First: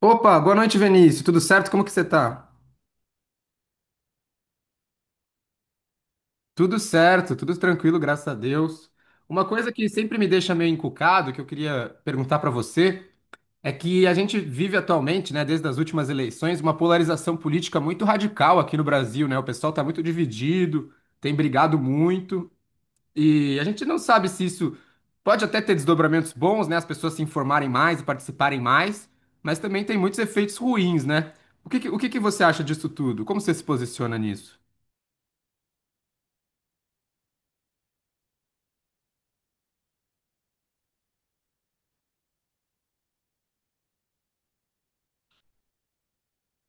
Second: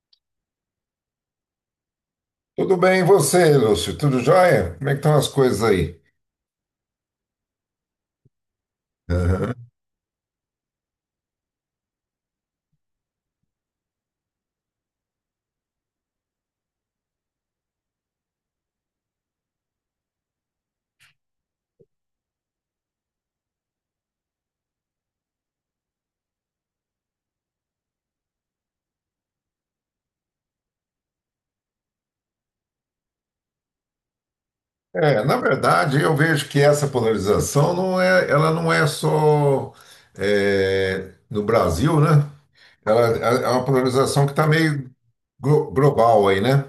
Opa, boa noite, Vinícius. Tudo certo? Como que você tá? Tudo bem, e você, Lúcio? Tudo jóia? Como é que estão as coisas aí? Tudo certo, tudo tranquilo, graças a Deus. Uma Aham. coisa que sempre me deixa meio encucado, que eu queria perguntar pra você, é que a gente vive atualmente, né, desde as últimas eleições, uma polarização política muito radical aqui no Brasil, né? O pessoal tá muito dividido, tem brigado muito. E a gente não sabe se isso pode até ter desdobramentos bons, né? As pessoas se informarem mais e participarem mais, mas também tem muitos efeitos ruins, né? O que que você acha disso tudo? Como você se posiciona nisso? É, na verdade, eu vejo que essa polarização ela não é só no Brasil, né? Ela é uma polarização que está meio global aí, né?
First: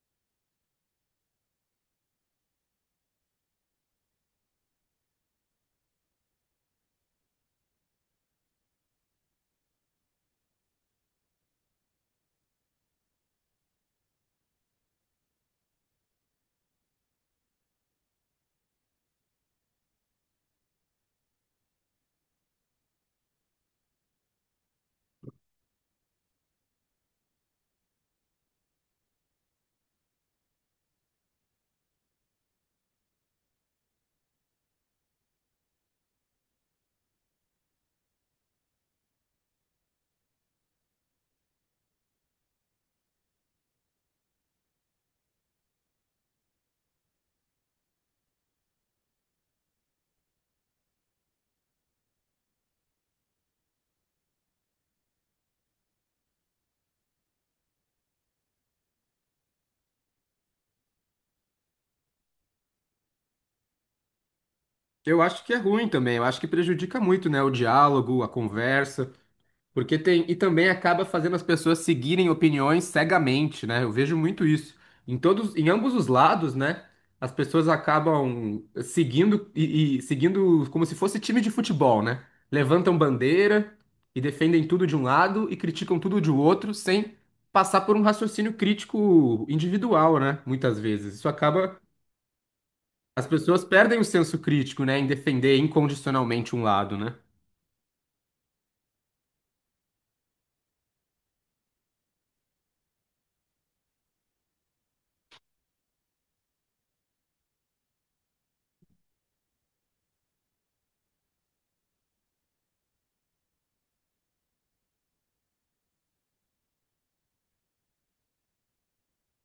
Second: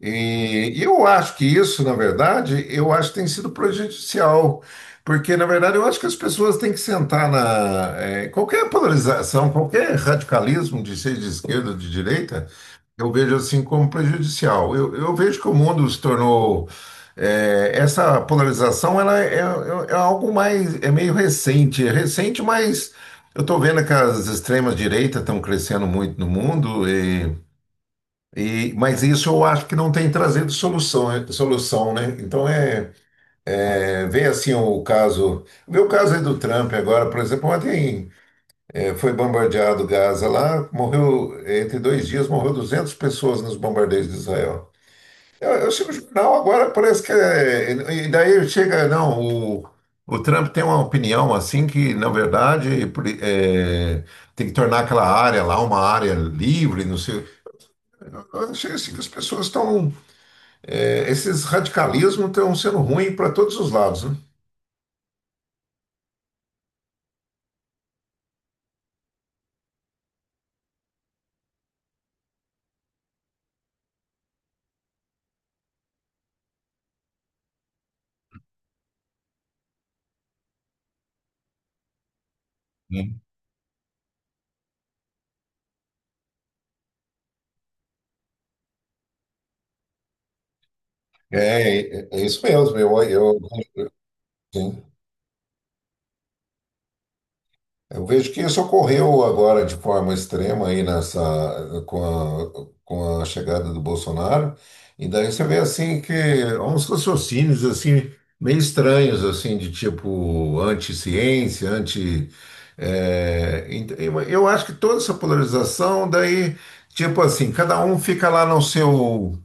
E eu acho que isso, na verdade, eu acho que tem sido prejudicial, porque, na verdade, eu acho que as pessoas têm que sentar na. Qualquer polarização, qualquer radicalismo, de ser de esquerda ou de direita, eu vejo assim como prejudicial. Eu vejo que o mundo se tornou. Essa polarização ela é, é algo mais. É meio recente. É recente, mas eu estou vendo que as extremas direitas estão crescendo muito no mundo. E, mas isso eu acho que não tem trazido solução, solução, né? Então é, é ver assim o caso. O meu caso é do Trump agora, por exemplo, ontem foi bombardeado Gaza lá, morreu entre dois dias, morreu 200 pessoas nos bombardeios de Israel. Eu chego no jornal agora, parece que é, e daí chega, não, o, o Trump tem uma opinião assim que, na verdade, tem que tornar aquela área lá uma área livre, não sei. Eu achei assim que as pessoas estão. É, esses radicalismos estão sendo ruins para todos os lados, né? Eu acho que é ruim também, eu acho que prejudica muito, né? O diálogo, a conversa. Porque tem, e também acaba fazendo as pessoas seguirem opiniões cegamente, né? Eu vejo muito isso. Em todos, em ambos os lados, né? As pessoas acabam seguindo e seguindo como se fosse time de futebol, né? Levantam bandeira e defendem tudo de um lado e criticam tudo de outro sem passar por um raciocínio crítico individual, né? Muitas vezes. Isso acaba, É, é isso mesmo. as pessoas perdem o senso crítico, eu, né? Em defender incondicionalmente um lado, né? Eu vejo que isso ocorreu agora de forma extrema aí nessa com a chegada do Bolsonaro. E daí você vê assim que há uns raciocínios assim meio estranhos assim de tipo anti-ciência, anti é, ent- eu acho que toda essa polarização daí, tipo assim, cada um fica lá no seu,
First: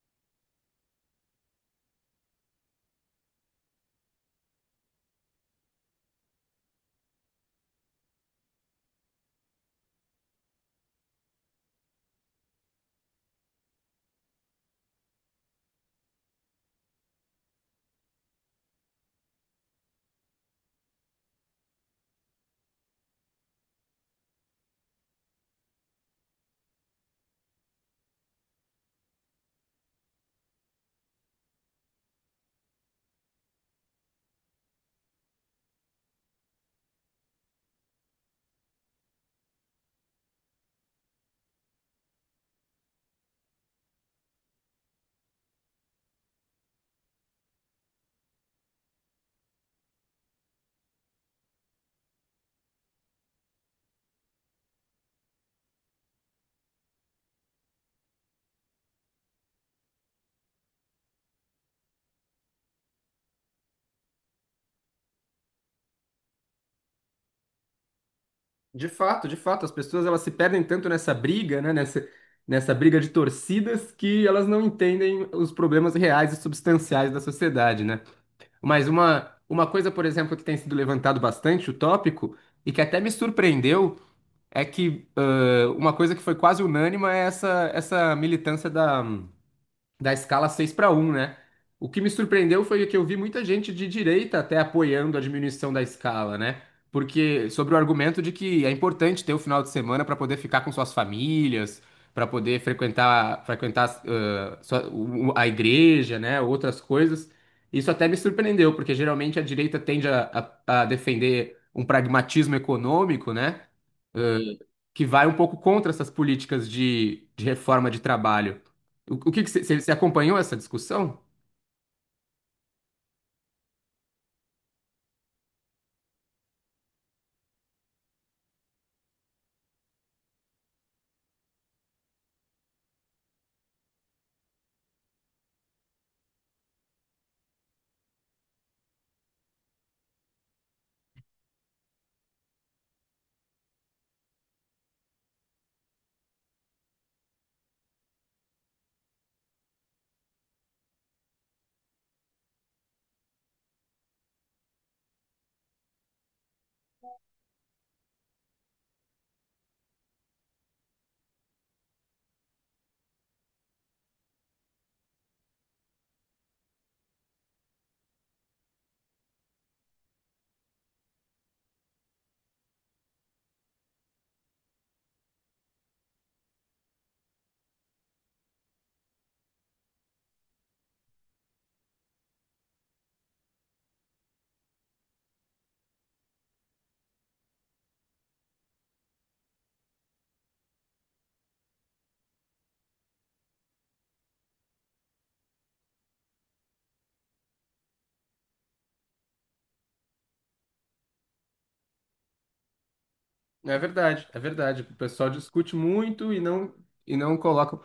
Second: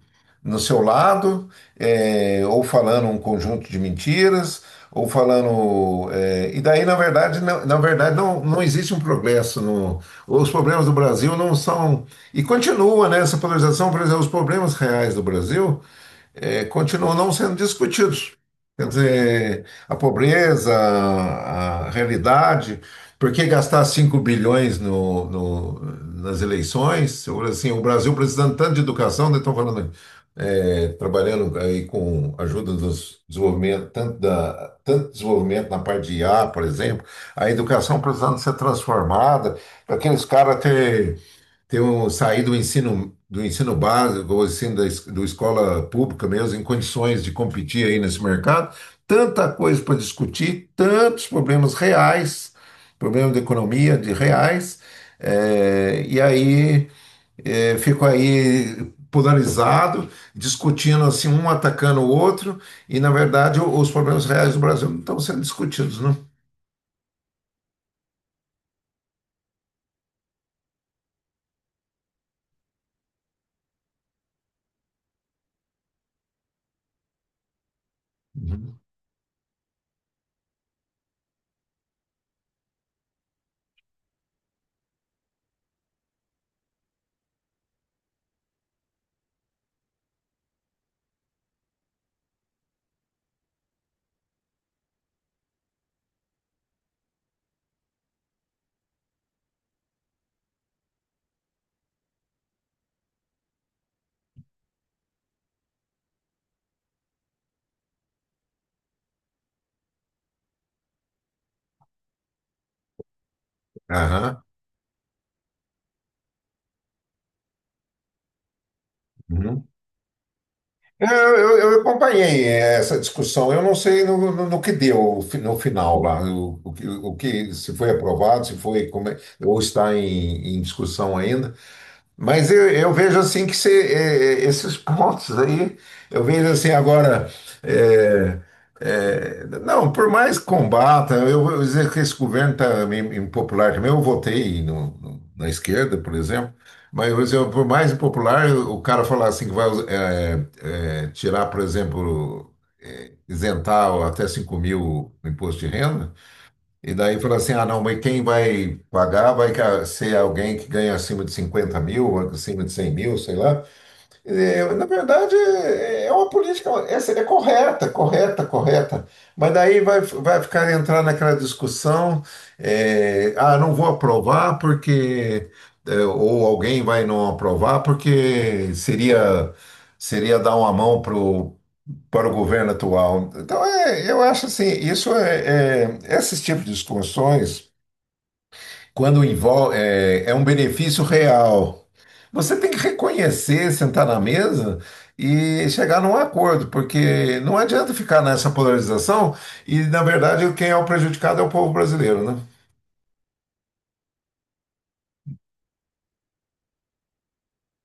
no seu lado, é, ou falando um conjunto de mentiras ou falando. É, e daí, na verdade não, não existe um progresso. No, os problemas do Brasil não são. E continua, né, essa polarização, por exemplo, os problemas reais do Brasil é, continuam não sendo discutidos. Quer dizer, a pobreza, a realidade. Por que gastar 5 bilhões no, nas eleições? Ou assim, o Brasil precisando tanto de educação, né, estão falando é, trabalhando aí com ajuda dos desenvolvimento, tanto da, tanto desenvolvimento na parte de IA, por exemplo, a educação precisando ser transformada, para aqueles caras ter, ter um, sair do ensino básico, ou ensino da, do escola pública mesmo, em condições de competir aí nesse mercado, tanta coisa para discutir, tantos problemas reais, problemas de economia, de reais, eh, e aí eu fico aí polarizado, discutindo assim, um atacando o outro, e na verdade os problemas reais do Brasil não estão sendo discutidos, não. De fato, as pessoas elas se perdem tanto nessa briga, né, nessa briga de torcidas, que elas não entendem os problemas reais e substanciais da sociedade, né? Uhum. Mas uma coisa, por exemplo, que tem sido levantado bastante, o tópico, e que até me surpreendeu, é que uma coisa que foi quase unânime é essa militância da escala 6x1, né? O que me surpreendeu foi que eu vi muita gente de direita até apoiando a diminuição da escala, né? Porque sobre o argumento de que é importante ter o final de semana para poder ficar com suas famílias, para poder frequentar a igreja, né? Outras coisas. Isso até me surpreendeu, porque geralmente a direita tende a defender um pragmatismo econômico, né? Aham. que vai um pouco contra essas políticas de reforma de trabalho. O que que Uhum. você acompanhou essa É, discussão? eu eu acompanhei essa discussão, eu não sei no, no que deu no final lá, o, o se foi aprovado, se foi, como é, ou está em, em discussão ainda. Mas eu vejo assim que se, esses pontos aí, eu vejo assim agora. eh, não, por mais que combata, eu vou dizer que esse governo está impopular também. Eu votei na esquerda, por exemplo, mas vou dizer por mais impopular, o cara falar assim que vai tirar, por exemplo, isentar até 5 mil o imposto de renda. E daí falou assim, ah, não, mas quem vai pagar vai ser alguém que ganha acima de 50 mil, acima de 100 mil, sei lá. É, na verdade, é uma política, essa é correta, correta, correta. Mas daí vai, vai ficar entrar naquela discussão, é, ah, não vou aprovar porque... É, ou alguém vai não aprovar porque seria, seria dar uma mão para o governo atual. Então, é, eu acho assim, isso é, esses tipos de discussões, quando envolve, é, é um benefício real. Você tem que reconhecer, sentar na mesa e chegar num acordo, porque não adianta ficar nessa polarização e, na verdade, quem é o prejudicado é o povo brasileiro, né? É verdade, é verdade. O pessoal discute muito e não coloca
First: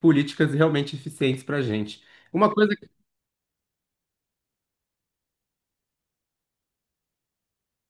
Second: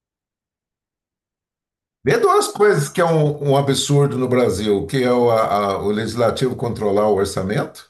políticas realmente eficientes para a gente. Vê duas Uma coisa coisas que, que é um, um absurdo no Brasil, que é o, o legislativo controlar o orçamento,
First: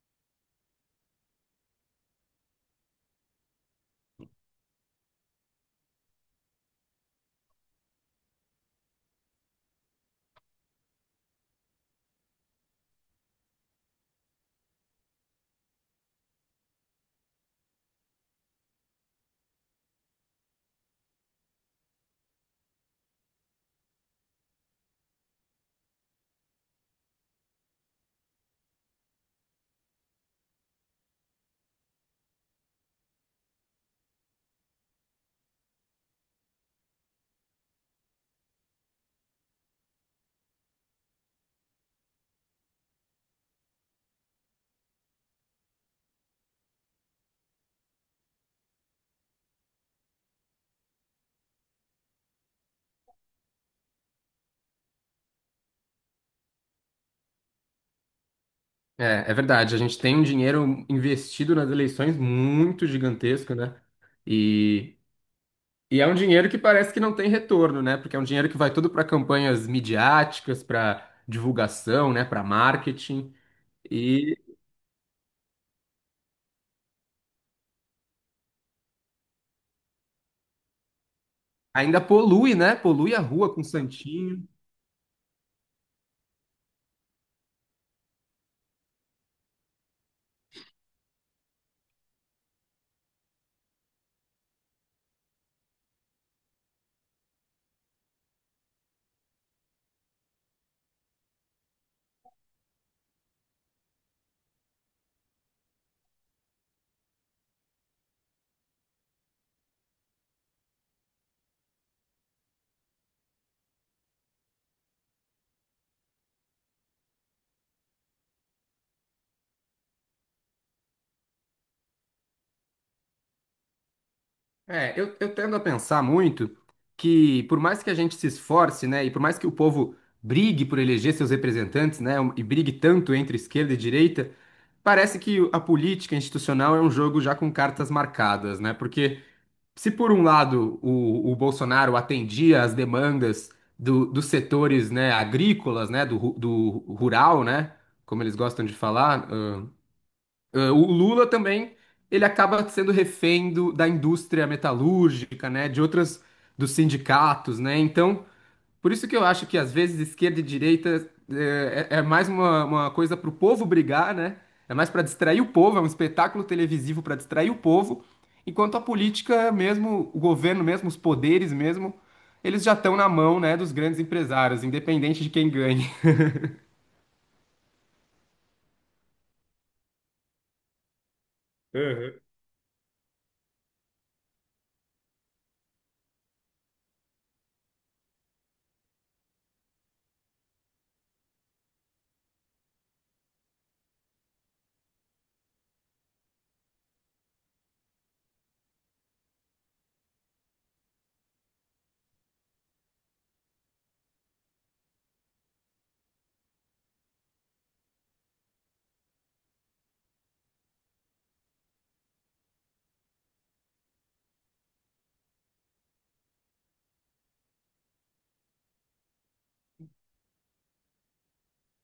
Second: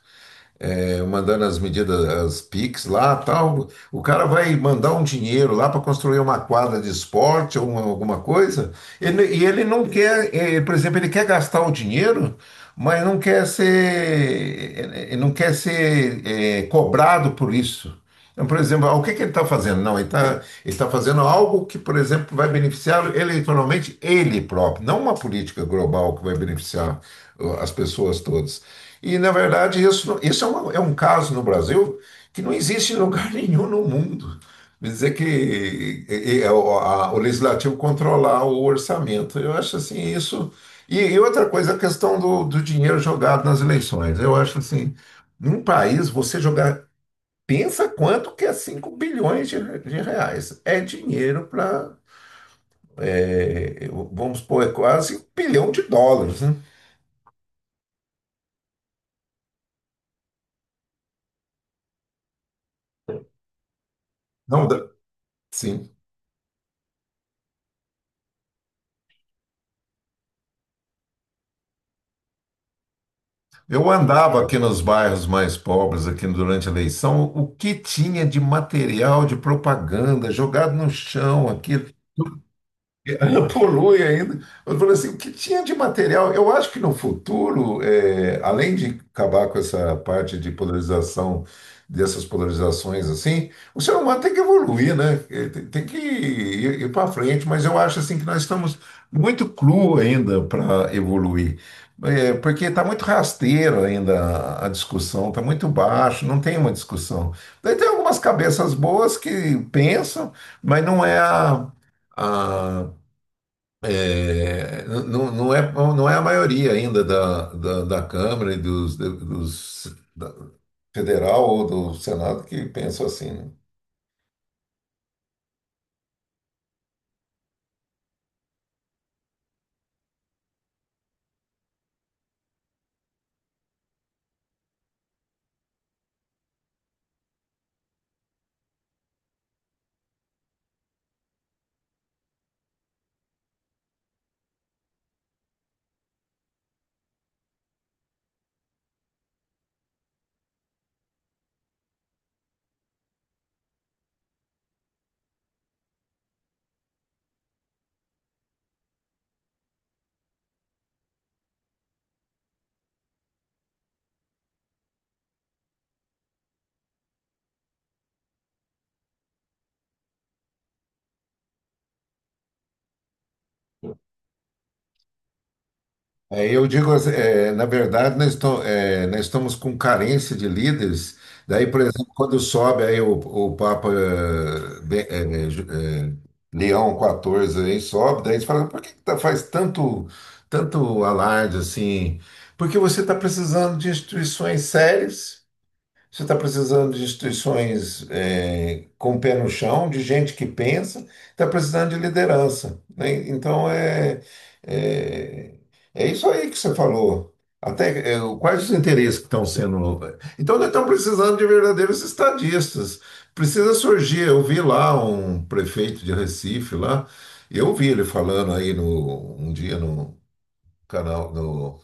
é, mandando as medidas, as PIX lá, tal. O cara vai mandar um dinheiro lá para construir uma quadra de esporte ou alguma coisa, e ele não quer, eh, por exemplo, ele quer gastar o dinheiro, mas não quer ser, ele não quer ser eh, cobrado por isso. Então, por exemplo, o que que ele está fazendo? Não, ele está ele tá fazendo algo que, por exemplo, vai beneficiar eleitoralmente ele próprio, não uma política global que vai beneficiar as pessoas todas. E, na verdade, isso é, é um caso no Brasil que não existe em lugar nenhum no mundo. Quer dizer que é o, o legislativo controlar o orçamento. Eu acho assim, isso. E outra coisa, a questão do, do dinheiro jogado nas eleições. Eu acho assim, num país, você jogar. Pensa quanto que é 5 bilhões de, de reais. É dinheiro para. Vamos pôr, é quase um bilhão de dólares, né? é, é verdade, a gente tem um dinheiro investido nas eleições muito gigantesco, né? Não dá. E, Sim. e é um dinheiro que parece que não tem retorno, né? Porque é um dinheiro que vai todo para campanhas midiáticas, para divulgação, né? Para marketing. Eu andava aqui nos bairros mais pobres, aqui durante a eleição, o que tinha de material de propaganda jogado no chão aqui. Ainda polui, né? Polui a rua com Polui ainda. santinho. Eu falei assim, o que tinha de material? Eu acho que no futuro, eh, além de acabar com essa parte de polarização, dessas polarizações assim, o ser humano tem que evoluir, né? Ele tem que ir, ir para frente, mas eu acho assim que nós estamos muito cru ainda para evoluir. Eh, porque está muito rasteiro ainda a discussão, está muito baixo, não tem uma discussão. Daí tem algumas cabeças boas que pensam, mas não é a, a- é, não, não é a maioria ainda da, da Câmara e dos, federal ou do Senado que pensam assim, né? É, eu tendo a pensar muito que, por mais que a gente se esforce, né, e por mais que o povo brigue por eleger seus representantes, né, e brigue tanto entre esquerda e direita, parece que a política institucional é um jogo já com cartas marcadas, né? Porque se por um lado o Bolsonaro atendia às demandas dos setores, né, agrícolas, né, do rural, né, como eles gostam de falar, ah, o Lula também, ele acaba sendo refém da indústria metalúrgica, né, de outras, dos sindicatos, né, então, por isso que eu acho que às vezes esquerda e direita é mais uma coisa para o povo brigar, né, é mais para distrair o povo, é um espetáculo televisivo para distrair o povo, enquanto a política mesmo, o governo mesmo, os poderes mesmo, eles já estão na mão, né, dos grandes empresários, independente de quem ganhe. Aí eu digo, assim, é, na verdade, é, nós estamos com carência de líderes. Daí, por exemplo, quando sobe aí o Papa Leão quatorze aí sobe, daí a gente fala, por que que faz tanto, tanto alarde assim? Porque você está precisando de instituições sérias. Você está precisando de instituições eh, com o pé no chão, de gente que pensa, está precisando de liderança, né? Então é, é, é isso aí que você falou. Até eh, quais os interesses que estão sendo. Então nós estamos precisando de verdadeiros estadistas. Precisa surgir. Eu vi lá um prefeito de Recife lá, eu vi ele falando aí no, um dia no canal, no,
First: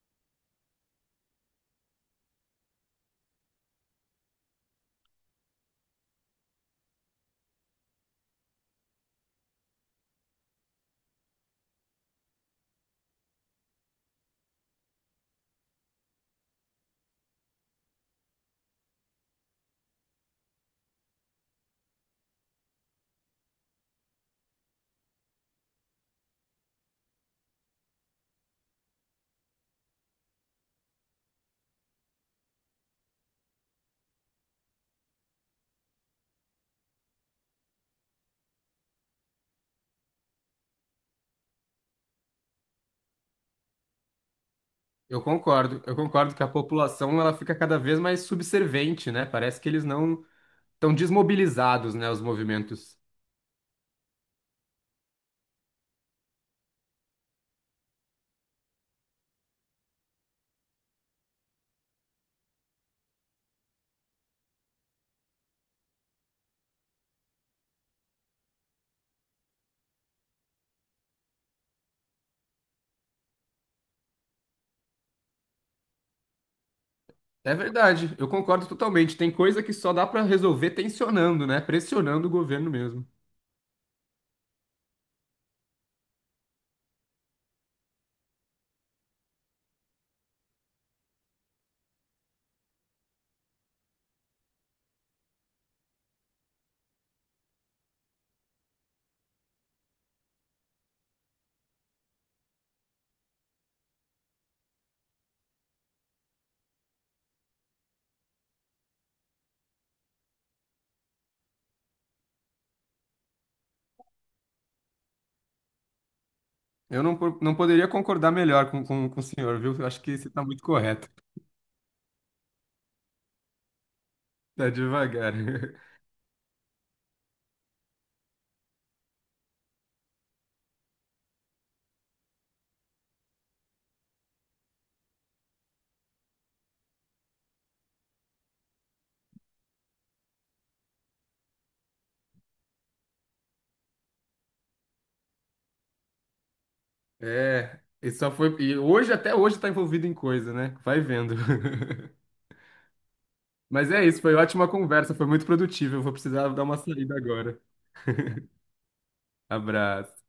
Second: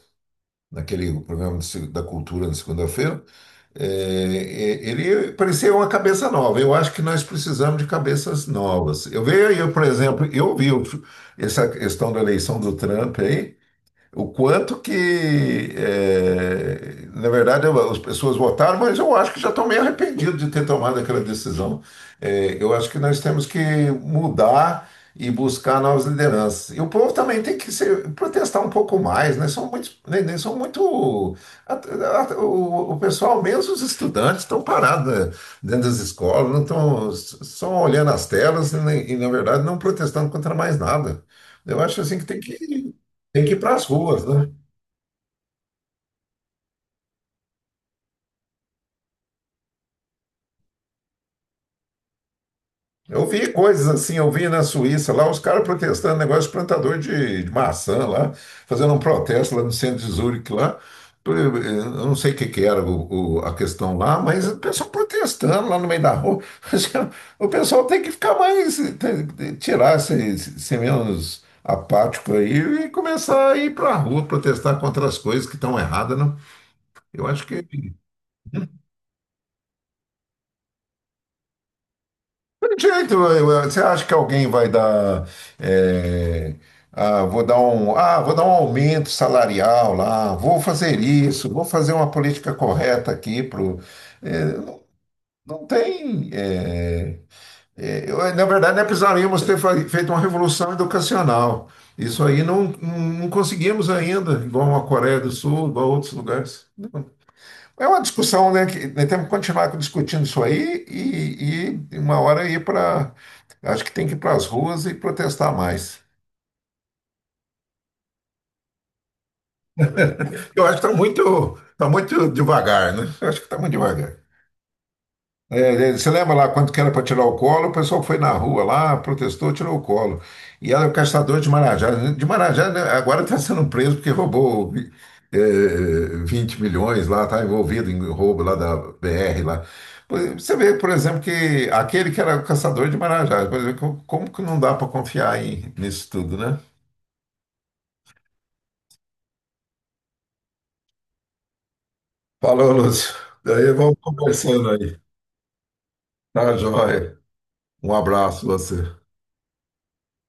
naquele programa de da cultura na segunda-feira. É, ele parecia uma cabeça nova. Eu acho que nós precisamos de cabeças novas. Eu vejo aí, por exemplo, essa questão da eleição do Trump aí. O quanto que, eh, na verdade, as pessoas votaram, mas eu acho que já estão meio arrependidos de ter tomado aquela decisão. Eh, eu acho que nós temos que mudar e buscar novas lideranças. E o povo também tem que se protestar um pouco mais, né? São muito, né, são muito o pessoal, mesmo os estudantes, estão parados, né, dentro das escolas, não estão só olhando as telas e, na verdade, não protestando contra mais nada. Eu acho assim que tem que, tem que ir para as ruas, né? Eu concordo que a população ela fica cada vez mais subservente, né? Parece que eles não estão desmobilizados, né, os movimentos. Eu vi coisas assim, eu vi na Suíça lá, os caras protestando, negócio de plantador de maçã lá, fazendo um protesto lá no centro de Zurique lá. Eu não sei o que que era a questão lá, mas o pessoal protestando lá no meio da rua. O pessoal tem que ficar mais, tirar, ser, ser menos apático aí e começar a ir para a rua protestar contra as coisas que estão erradas, né? Eu acho É que verdade, eu concordo totalmente. Tem coisa que só dá para resolver tensionando, né? Pressionando o governo tem mesmo. jeito, você acha que alguém vai dar, é, ah, vou dar um aumento salarial lá, vou fazer isso, vou fazer uma política correta aqui pro, é, não tem, é, é, na verdade, nós precisaríamos ter feito uma revolução educacional. Isso aí não, não conseguimos ainda, igual a Coreia do Sul, igual a outros lugares. É uma discussão, né? Que, né, temos que continuar discutindo isso aí e uma hora ir para. Acho que tem que ir para as ruas e protestar mais. Eu não, po- Não poderia concordar melhor com o senhor, viu? Eu acho que você está muito Eu acho que está correto. muito, tá muito devagar, né? Eu acho que está muito devagar. Tá devagar. É, é, você lembra lá quando que era para tirar o colo, o pessoal foi na rua lá, protestou, tirou o colo. E era o caçador de Marajá. De Marajá, né, agora está sendo preso porque roubou é, 20 milhões lá, está envolvido em roubo lá da BR lá. Pois, você vê, por exemplo, que aquele que era o caçador de Marajá, por exemplo, como como que não dá para confiar nisso tudo, né? É, e só foi. E hoje, até hoje, está envolvido em coisa, né? Vai vendo. Falou, Lúcio. Daí Mas vamos é isso, foi ótima conversando aí. conversa, foi muito produtiva. Eu vou precisar Tá, dar uma saída joia. agora. Um abraço a você. Abraço.